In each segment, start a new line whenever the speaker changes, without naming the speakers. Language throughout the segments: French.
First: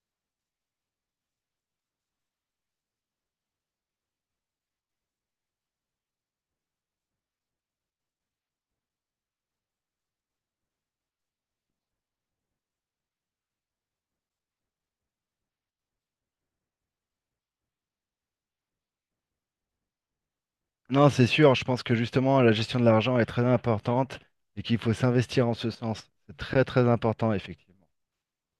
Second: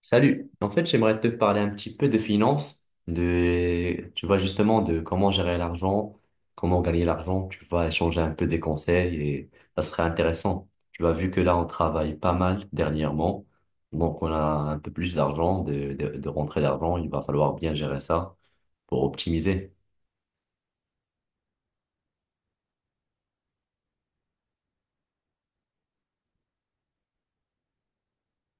Salut. En fait, j'aimerais te parler un petit peu de finances, de, tu vois, justement, de comment gérer l'argent, comment gagner l'argent, tu vois, échanger un peu des conseils et ça serait intéressant. Tu vois, vu que là, on travaille pas mal dernièrement, donc on a un peu plus d'argent, de rentrée d'argent, il va falloir bien gérer ça pour optimiser.
Non, c'est sûr, je pense que justement la gestion de l'argent est très importante et qu'il faut s'investir en ce sens. C'est très très important, effectivement.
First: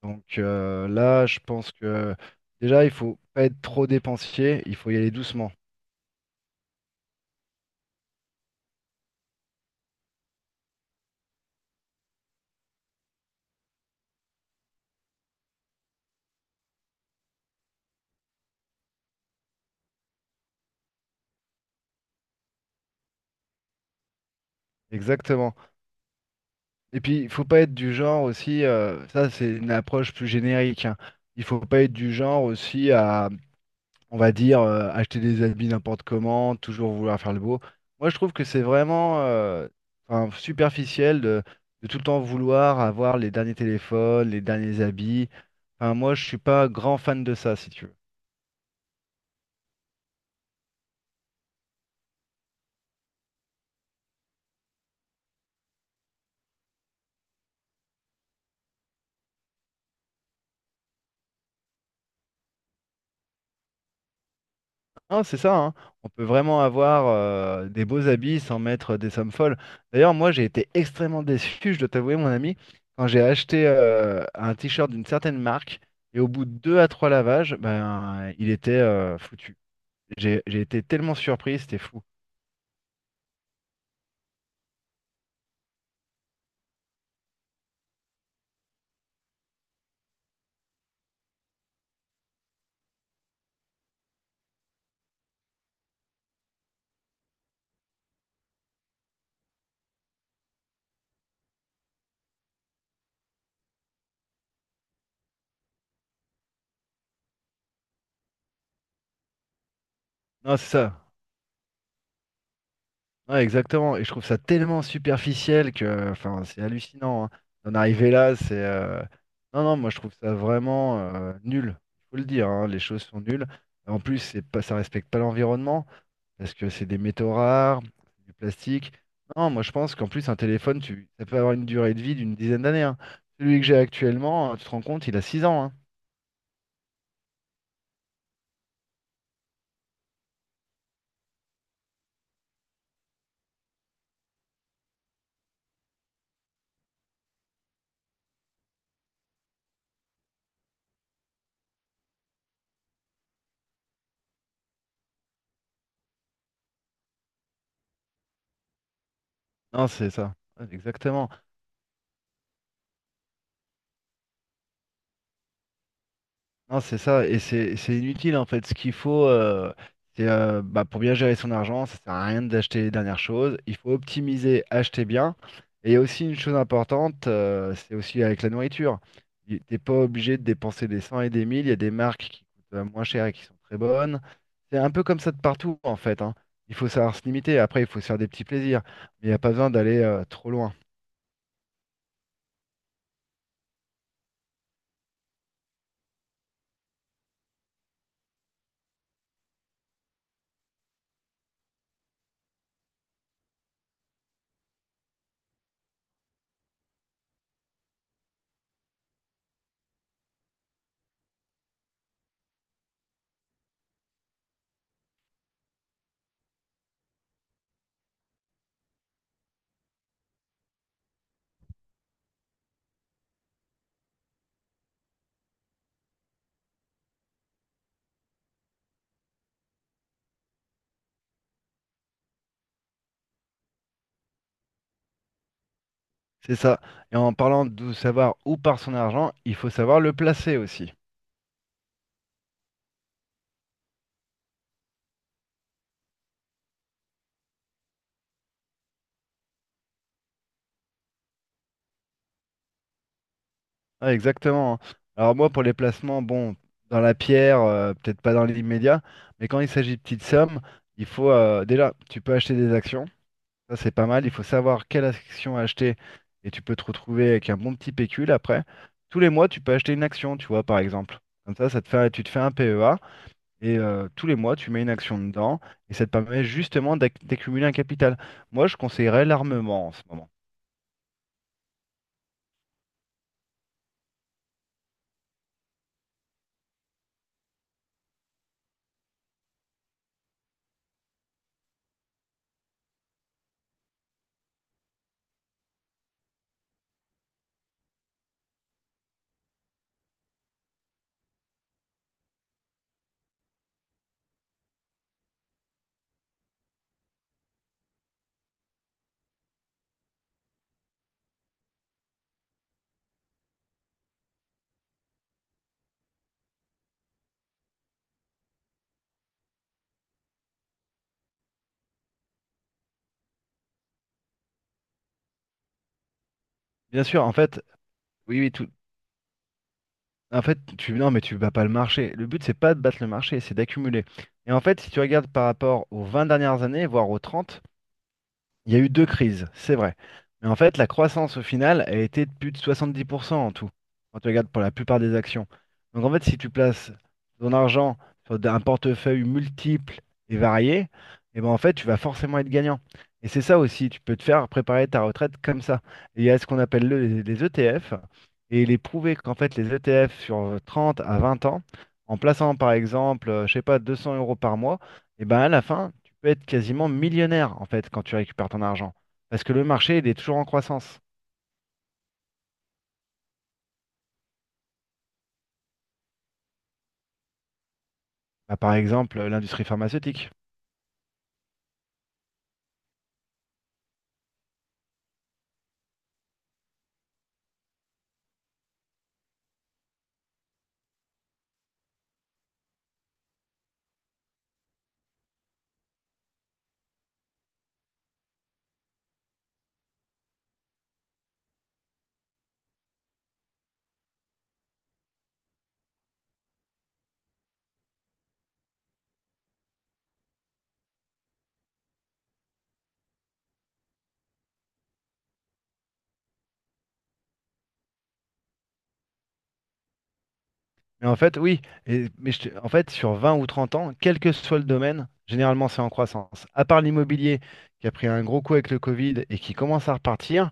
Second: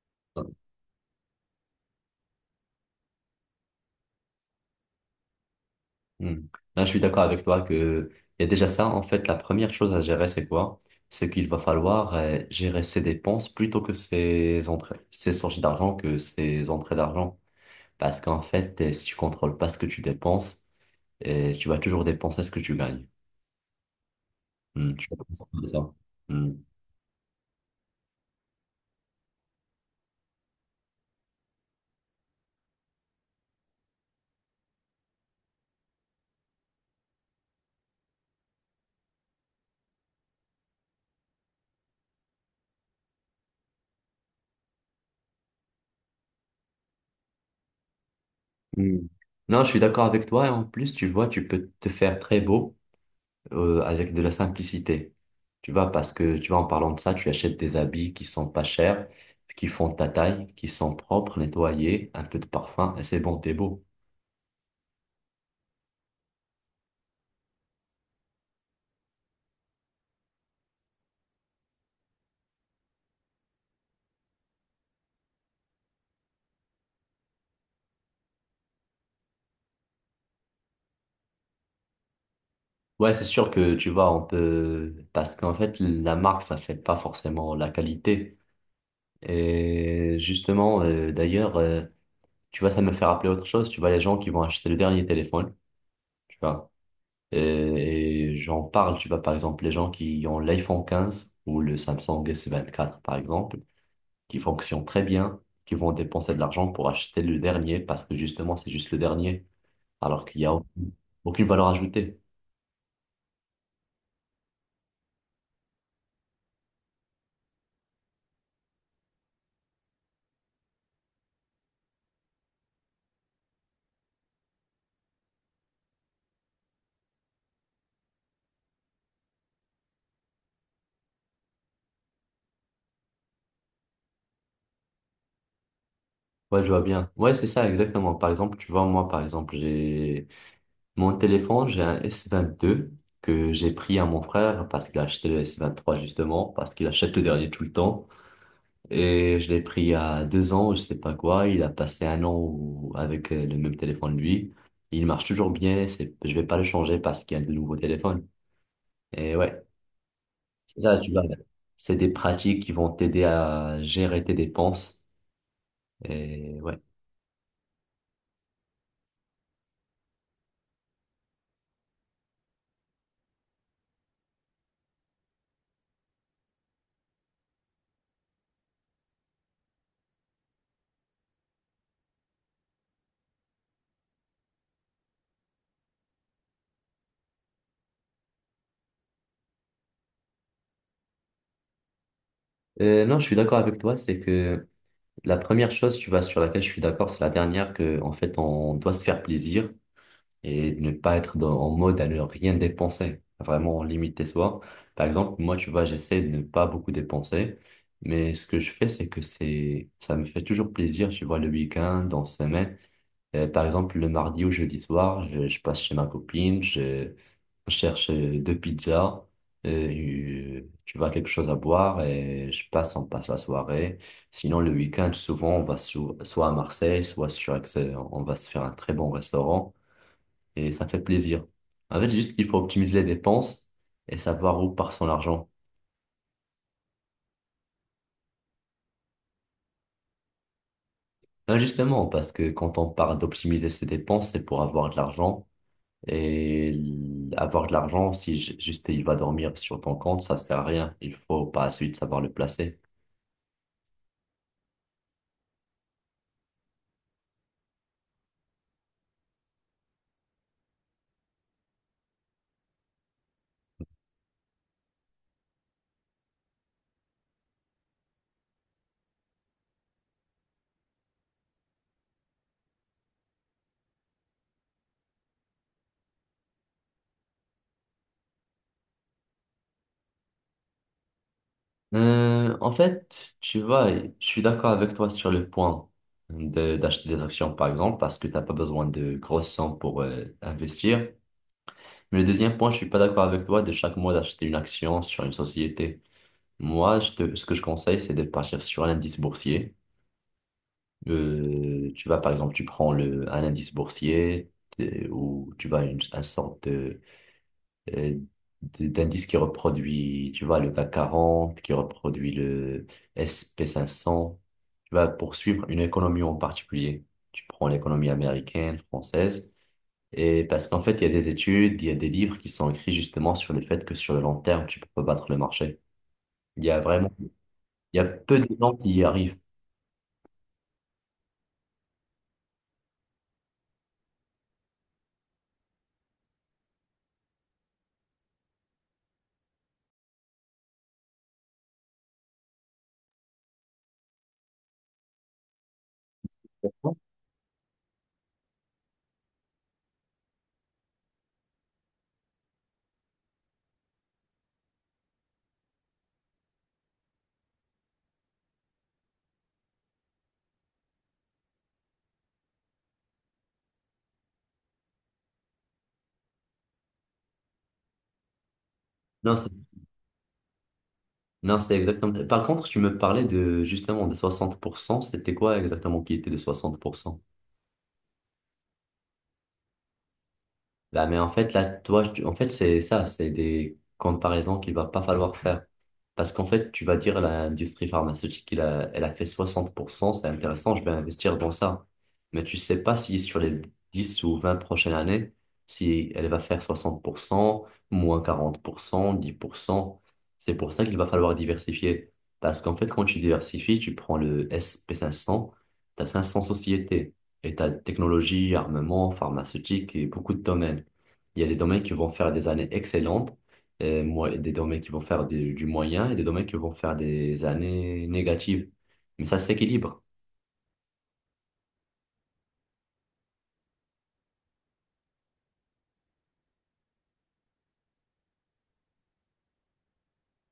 Là, je pense que déjà, il faut pas être trop dépensier, il faut y aller doucement.
Hmm. Là, je suis d'accord avec toi que il y a déjà ça. En fait, la première chose à gérer, c'est quoi? C'est qu'il va falloir gérer ses dépenses plutôt que ses entrées, ses sorties d'argent que ses entrées d'argent. Parce qu'en fait, si tu contrôles pas ce que tu dépenses, tu vas toujours dépenser ce que tu gagnes. Tu vas penser
Exactement.
comme ça. Hmm.
Et puis, il faut pas être du genre aussi, ça c'est une approche plus générique, hein. Il faut pas être du genre aussi à, on va dire, acheter des habits n'importe comment, toujours vouloir faire le beau. Moi, je trouve que c'est vraiment enfin, superficiel de tout le temps vouloir avoir les derniers téléphones, les derniers habits. Enfin, moi, je suis pas grand fan de ça, si tu veux.
Hmm. Non, je suis d'accord avec toi. Et en plus, tu vois, tu peux te faire très beau, avec de la simplicité. Tu vois, parce que tu vois, en parlant de ça, tu achètes des habits qui sont pas chers, qui font ta taille, qui sont propres, nettoyés, un peu de parfum, et c'est bon, t'es beau.
Hein, c'est ça, hein. On peut vraiment avoir des beaux habits sans mettre des sommes folles. D'ailleurs, moi, j'ai été extrêmement déçu, je dois t'avouer, mon ami, quand j'ai acheté un t-shirt d'une certaine marque et au bout de deux à trois lavages, ben, il était foutu. J'ai été tellement surpris, c'était fou.
Ouais, c'est sûr que tu vois, on peut, parce qu'en fait, la marque, ça fait pas forcément la qualité. Et justement, d'ailleurs, tu vois, ça me fait rappeler autre chose. Tu vois, les gens qui vont acheter le dernier téléphone, tu vois, et, et j'en parle, tu vois, par exemple, les gens qui ont l'iPhone 15 ou le Samsung S24 par exemple, qui fonctionnent très bien, qui vont dépenser de l'argent pour acheter le dernier parce que justement, c'est juste le dernier, alors qu'il n'y a
Non, c'est
aucune,
ça.
aucune valeur ajoutée.
Ouais, exactement. Et je trouve ça tellement superficiel que, enfin, c'est hallucinant, hein. D'en arriver là, c'est. Non, non, moi je trouve ça vraiment nul. Il faut le dire, hein, les choses sont nulles. En plus, c'est pas, ça respecte pas l'environnement parce que c'est des métaux rares, c'est du plastique. Non, moi je pense qu'en plus un téléphone, tu, ça peut avoir une durée de vie d'une dizaine d'années, hein. Celui que j'ai actuellement, tu te rends compte, il a 6 ans, hein.
Ouais, je vois bien. Ouais, c'est ça, exactement. Par exemple, tu vois, moi, par exemple, j'ai mon téléphone, j'ai un S22 que j'ai pris à mon frère parce qu'il a acheté le S23 justement, parce qu'il achète le dernier tout le temps. Et je l'ai pris il y a 2 ans, je sais pas quoi. Il a passé un an avec le même téléphone lui. Il marche toujours bien. Je vais pas le changer parce qu'il y a de nouveaux téléphones. Et ouais,
Non, c'est ça. Ouais,
c'est ça, tu vois.
exactement.
C'est des pratiques qui vont t'aider à gérer tes dépenses. Et ouais.
Non, c'est ça, et c'est inutile en fait. Ce qu'il faut, c'est bah, pour bien gérer son argent, ça sert à rien d'acheter les dernières choses. Il faut optimiser, acheter bien. Et il y a aussi une chose importante, c'est aussi avec la nourriture. Tu n'es pas obligé de dépenser des cents et des mille. Il y a des marques qui coûtent moins cher et qui sont très bonnes. C'est un peu comme ça de partout en fait, hein. Il faut savoir se limiter. Après, il faut se faire des petits plaisirs, mais il n'y a pas besoin d'aller trop loin.
Non, je suis d'accord avec toi. C'est que la première chose, tu vois, sur laquelle je suis d'accord, c'est la dernière que, en fait, on doit se faire plaisir, et de ne pas être en mode à ne rien dépenser, à vraiment limiter soi. Par exemple, moi, tu vois, j'essaie de ne pas beaucoup dépenser, mais ce que je fais, c'est que c'est, ça me fait toujours plaisir, tu vois, le week-end, en semaine. Par exemple, le mardi ou jeudi soir, je passe chez ma copine, je cherche deux pizzas, tu vois, quelque chose à boire et je passe, on passe la soirée. Sinon, le week-end, souvent, on va soit à Marseille, soit sur Aix, on va se faire un très bon restaurant et ça fait plaisir. En fait, juste il faut optimiser les dépenses et savoir où part son argent.
C'est ça. Et en parlant de savoir où part son argent, il faut savoir le placer aussi.
Là, justement, parce que quand on parle d'optimiser ses dépenses, c'est pour avoir de l'argent. Et avoir de l'argent, si juste il va dormir sur ton compte, ça sert à rien. Il faut par la suite savoir le placer.
Ah, exactement, hein. Alors moi, pour les placements, bon, dans la pierre, peut-être pas dans l'immédiat, mais quand il s'agit de petites sommes, il faut déjà, tu peux acheter des actions, ça c'est pas mal, il faut savoir quelle action acheter et tu peux te retrouver avec un bon petit pécule après. Tous les mois, tu peux acheter une action, tu vois, par exemple. Comme ça te fait, tu te fais un PEA et tous les mois, tu mets une action dedans et ça te permet justement d'accumuler un capital. Moi, je conseillerais l'armement en ce moment.
En fait, tu vois, je suis d'accord avec toi sur le point d'acheter des actions, par exemple, parce que t'as pas besoin de grosses sommes pour investir. Mais le deuxième point, je suis pas d'accord avec toi de chaque mois d'acheter une action sur une société. Moi, ce que je conseille, c'est de partir sur un indice boursier. Tu vas, par exemple, tu prends un indice boursier ou tu vas un sorte euh, d'indice qui reproduit, tu vois, le CAC 40 qui reproduit le S&P 500. Tu vas poursuivre une économie en particulier. Tu prends l'économie américaine, française. Et parce qu'en fait, il y a des études, il y a des livres qui sont écrits justement sur le fait que sur le long terme, tu peux pas battre le marché. Il y a
Bien
vraiment,
sûr, en fait,
il y a peu de
oui, tout.
gens qui y arrivent.
En fait, tu non, mais tu bats pas le marché. Le but, c'est pas de battre le marché, c'est d'accumuler. Et en fait, si tu regardes par rapport aux 20 dernières années, voire aux 30. Il y a eu deux crises, c'est vrai. Mais en fait, la croissance au final a été de plus de 70% en tout, quand tu regardes pour la plupart des actions. Donc en fait, si tu places ton argent sur un portefeuille multiple et varié, et ben en fait, tu vas forcément être gagnant. Et c'est ça aussi, tu peux te faire préparer ta retraite comme ça. Et il y a ce qu'on appelle les ETF, et il est prouvé qu'en fait, les ETF sur 30 à 20 ans, en plaçant par exemple, je sais pas, 200 euros par mois, et ben à la fin, peux être quasiment millionnaire en fait quand tu récupères ton argent.
Non,
Parce
c'est
que le marché, il est toujours en croissance.
non, c'est exactement. Par contre, tu me parlais de justement des 60%. C'était quoi exactement qui était des 60%?
Bah, par exemple, l'industrie pharmaceutique.
Là, mais en fait, là, toi, en fait, c'est ça, c'est des comparaisons qu'il va pas falloir faire. Parce qu'en fait, tu vas dire l'industrie pharmaceutique, il a, elle a fait 60%, c'est intéressant, je vais investir dans ça. Mais tu sais pas si sur les 10 ou 20 prochaines années, si elle va faire 60%, moins 40%, 10%. C'est pour ça qu'il va falloir diversifier. Parce qu'en fait, quand tu diversifies, tu prends le S&P 500, tu as 500 sociétés. Et tu as technologie, armement, pharmaceutique et beaucoup de domaines. Il y a des domaines qui vont faire des années excellentes, et des domaines qui vont faire du moyen et des domaines qui vont faire des années négatives. Mais ça s'équilibre.
Mais en fait, oui, en fait, sur 20 ou 30 ans, quel que soit le domaine, généralement c'est en croissance. À part l'immobilier qui a pris un gros coup avec le Covid et qui commence à repartir,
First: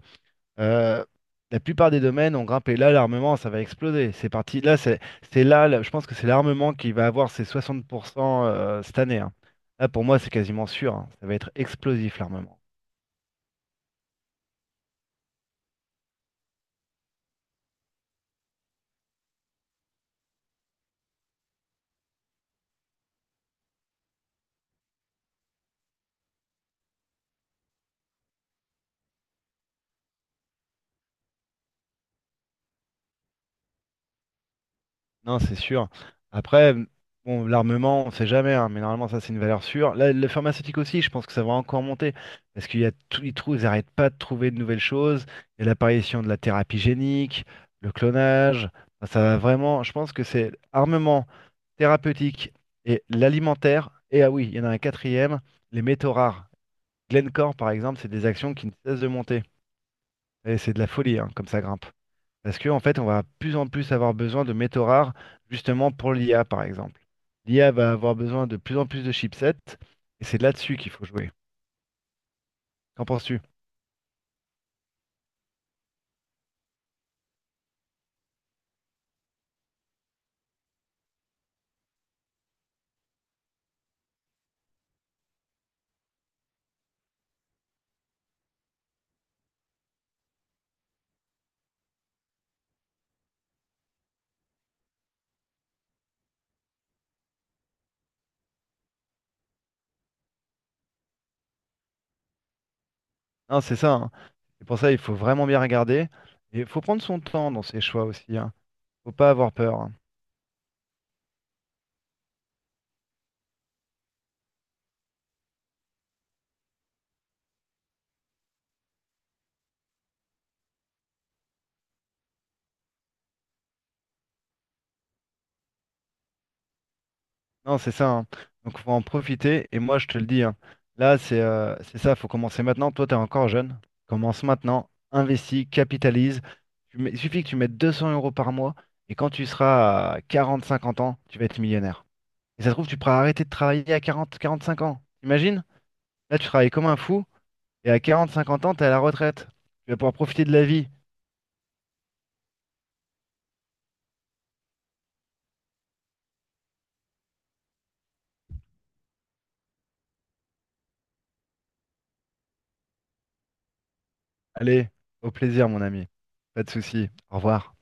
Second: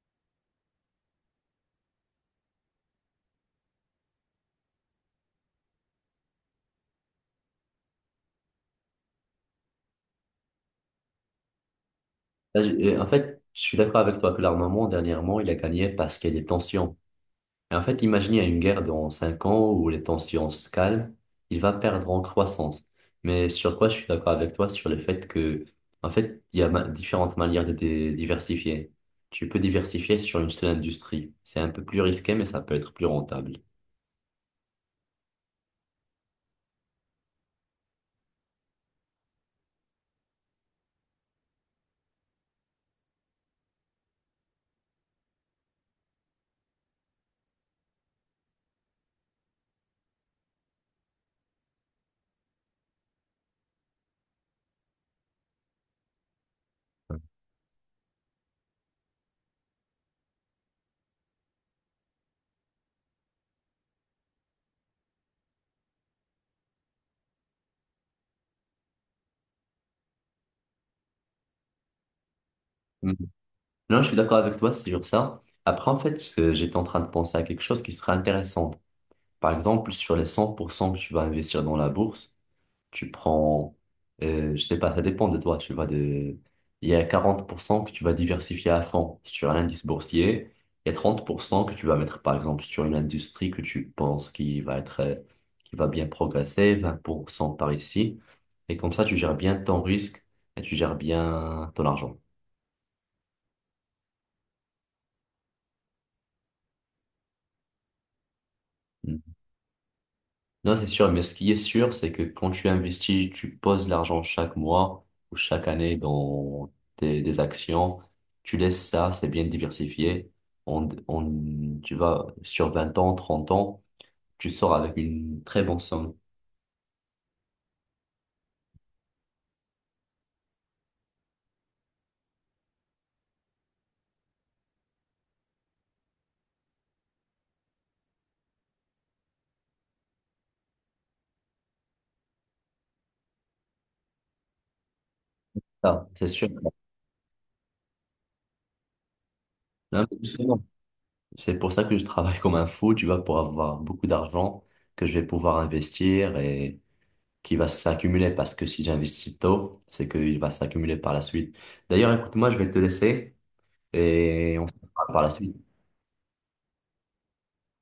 euh, la plupart des domaines ont grimpé. Là, l'armement, ça va exploser. C'est parti. Là, je pense que c'est l'armement qui va avoir ses 60% cette année, hein. Là, pour moi, c'est quasiment sûr, hein. Ça va être explosif, l'armement.
Là, en fait, je suis d'accord avec toi que l'armement, dernièrement, il a gagné parce qu'il y a des tensions. Et en fait, imaginez une guerre dans 5 ans où les tensions se calment, il va perdre en croissance. Mais sur quoi je suis d'accord avec toi, sur le fait que, en fait, il y a différentes manières de diversifier. Tu peux diversifier sur une seule industrie. C'est un peu plus risqué, mais ça peut être plus rentable.
Non, c'est sûr. Après, bon, l'armement, on ne sait jamais, hein, mais normalement, ça, c'est une valeur sûre. Là, le pharmaceutique aussi, je pense que ça va encore monter, parce qu'il y a tous les trous, ils n'arrêtent pas de trouver de nouvelles choses. Il y a l'apparition de la thérapie génique, le clonage. Enfin, ça va vraiment, je pense que c'est armement, thérapeutique et l'alimentaire. Et ah oui, il y en a un quatrième, les métaux rares. Glencore, par exemple, c'est des actions qui ne cessent de monter. Et c'est de la folie, hein, comme ça grimpe. Parce que, en fait, on va plus en plus avoir besoin de métaux rares, justement pour l'IA, par exemple. L'IA va avoir besoin de plus en plus de chipsets, et c'est là-dessus qu'il faut jouer. Qu'en
Mhm.
penses-tu?
Non, je suis d'accord avec toi sur ça. Après, en fait, j'étais en train de penser à quelque chose qui serait intéressant. Par exemple, sur les 100% que tu vas investir dans la bourse, tu prends, je sais pas, ça dépend de toi, il y a 40% que tu vas diversifier à fond sur un indice boursier, il y a 30% que tu vas mettre par exemple sur une industrie que tu penses qui va être, qui va bien progresser, 20% par ici, et comme ça tu gères bien ton risque et tu gères bien ton argent.
Non, c'est ça, hein. C'est pour ça il faut vraiment bien regarder. Et il faut prendre son temps dans ses choix aussi, hein. Faut
Hmm.
pas avoir peur, hein.
Non, c'est sûr, mais ce qui est sûr, c'est que quand tu investis, tu poses l'argent chaque mois ou chaque année dans des actions, tu laisses ça, c'est bien diversifié. Tu vas sur 20 ans, 30 ans, tu sors avec une très bonne somme.
Non, c'est ça, hein. Donc, faut en profiter. Et moi, je te le dis, hein, là, c'est ça. Faut commencer maintenant. Toi, t'es encore jeune. Commence maintenant. Investis, capitalise. Il suffit que tu mettes 200 euros par mois. Et quand tu seras à 40-50 ans, tu vas être millionnaire. Et ça se trouve, tu pourras arrêter de travailler à 40-45 ans. Imagine.
Ah, c'est
Là, tu
sûr.
travailles comme un fou. Et à 40-50 ans, t'es à la retraite. Tu vas
Non,
pouvoir
mais
profiter de la
justement,
vie.
c'est pour ça que je travaille comme un fou, tu vois, pour avoir beaucoup d'argent que je vais pouvoir investir et qui va s'accumuler parce que si j'investis tôt, c'est qu'il va s'accumuler par la suite. D'ailleurs, écoute-moi, je vais te laisser. Et on se
Allez,
parle par la
au
suite.
plaisir, mon ami. Pas de souci. Au revoir.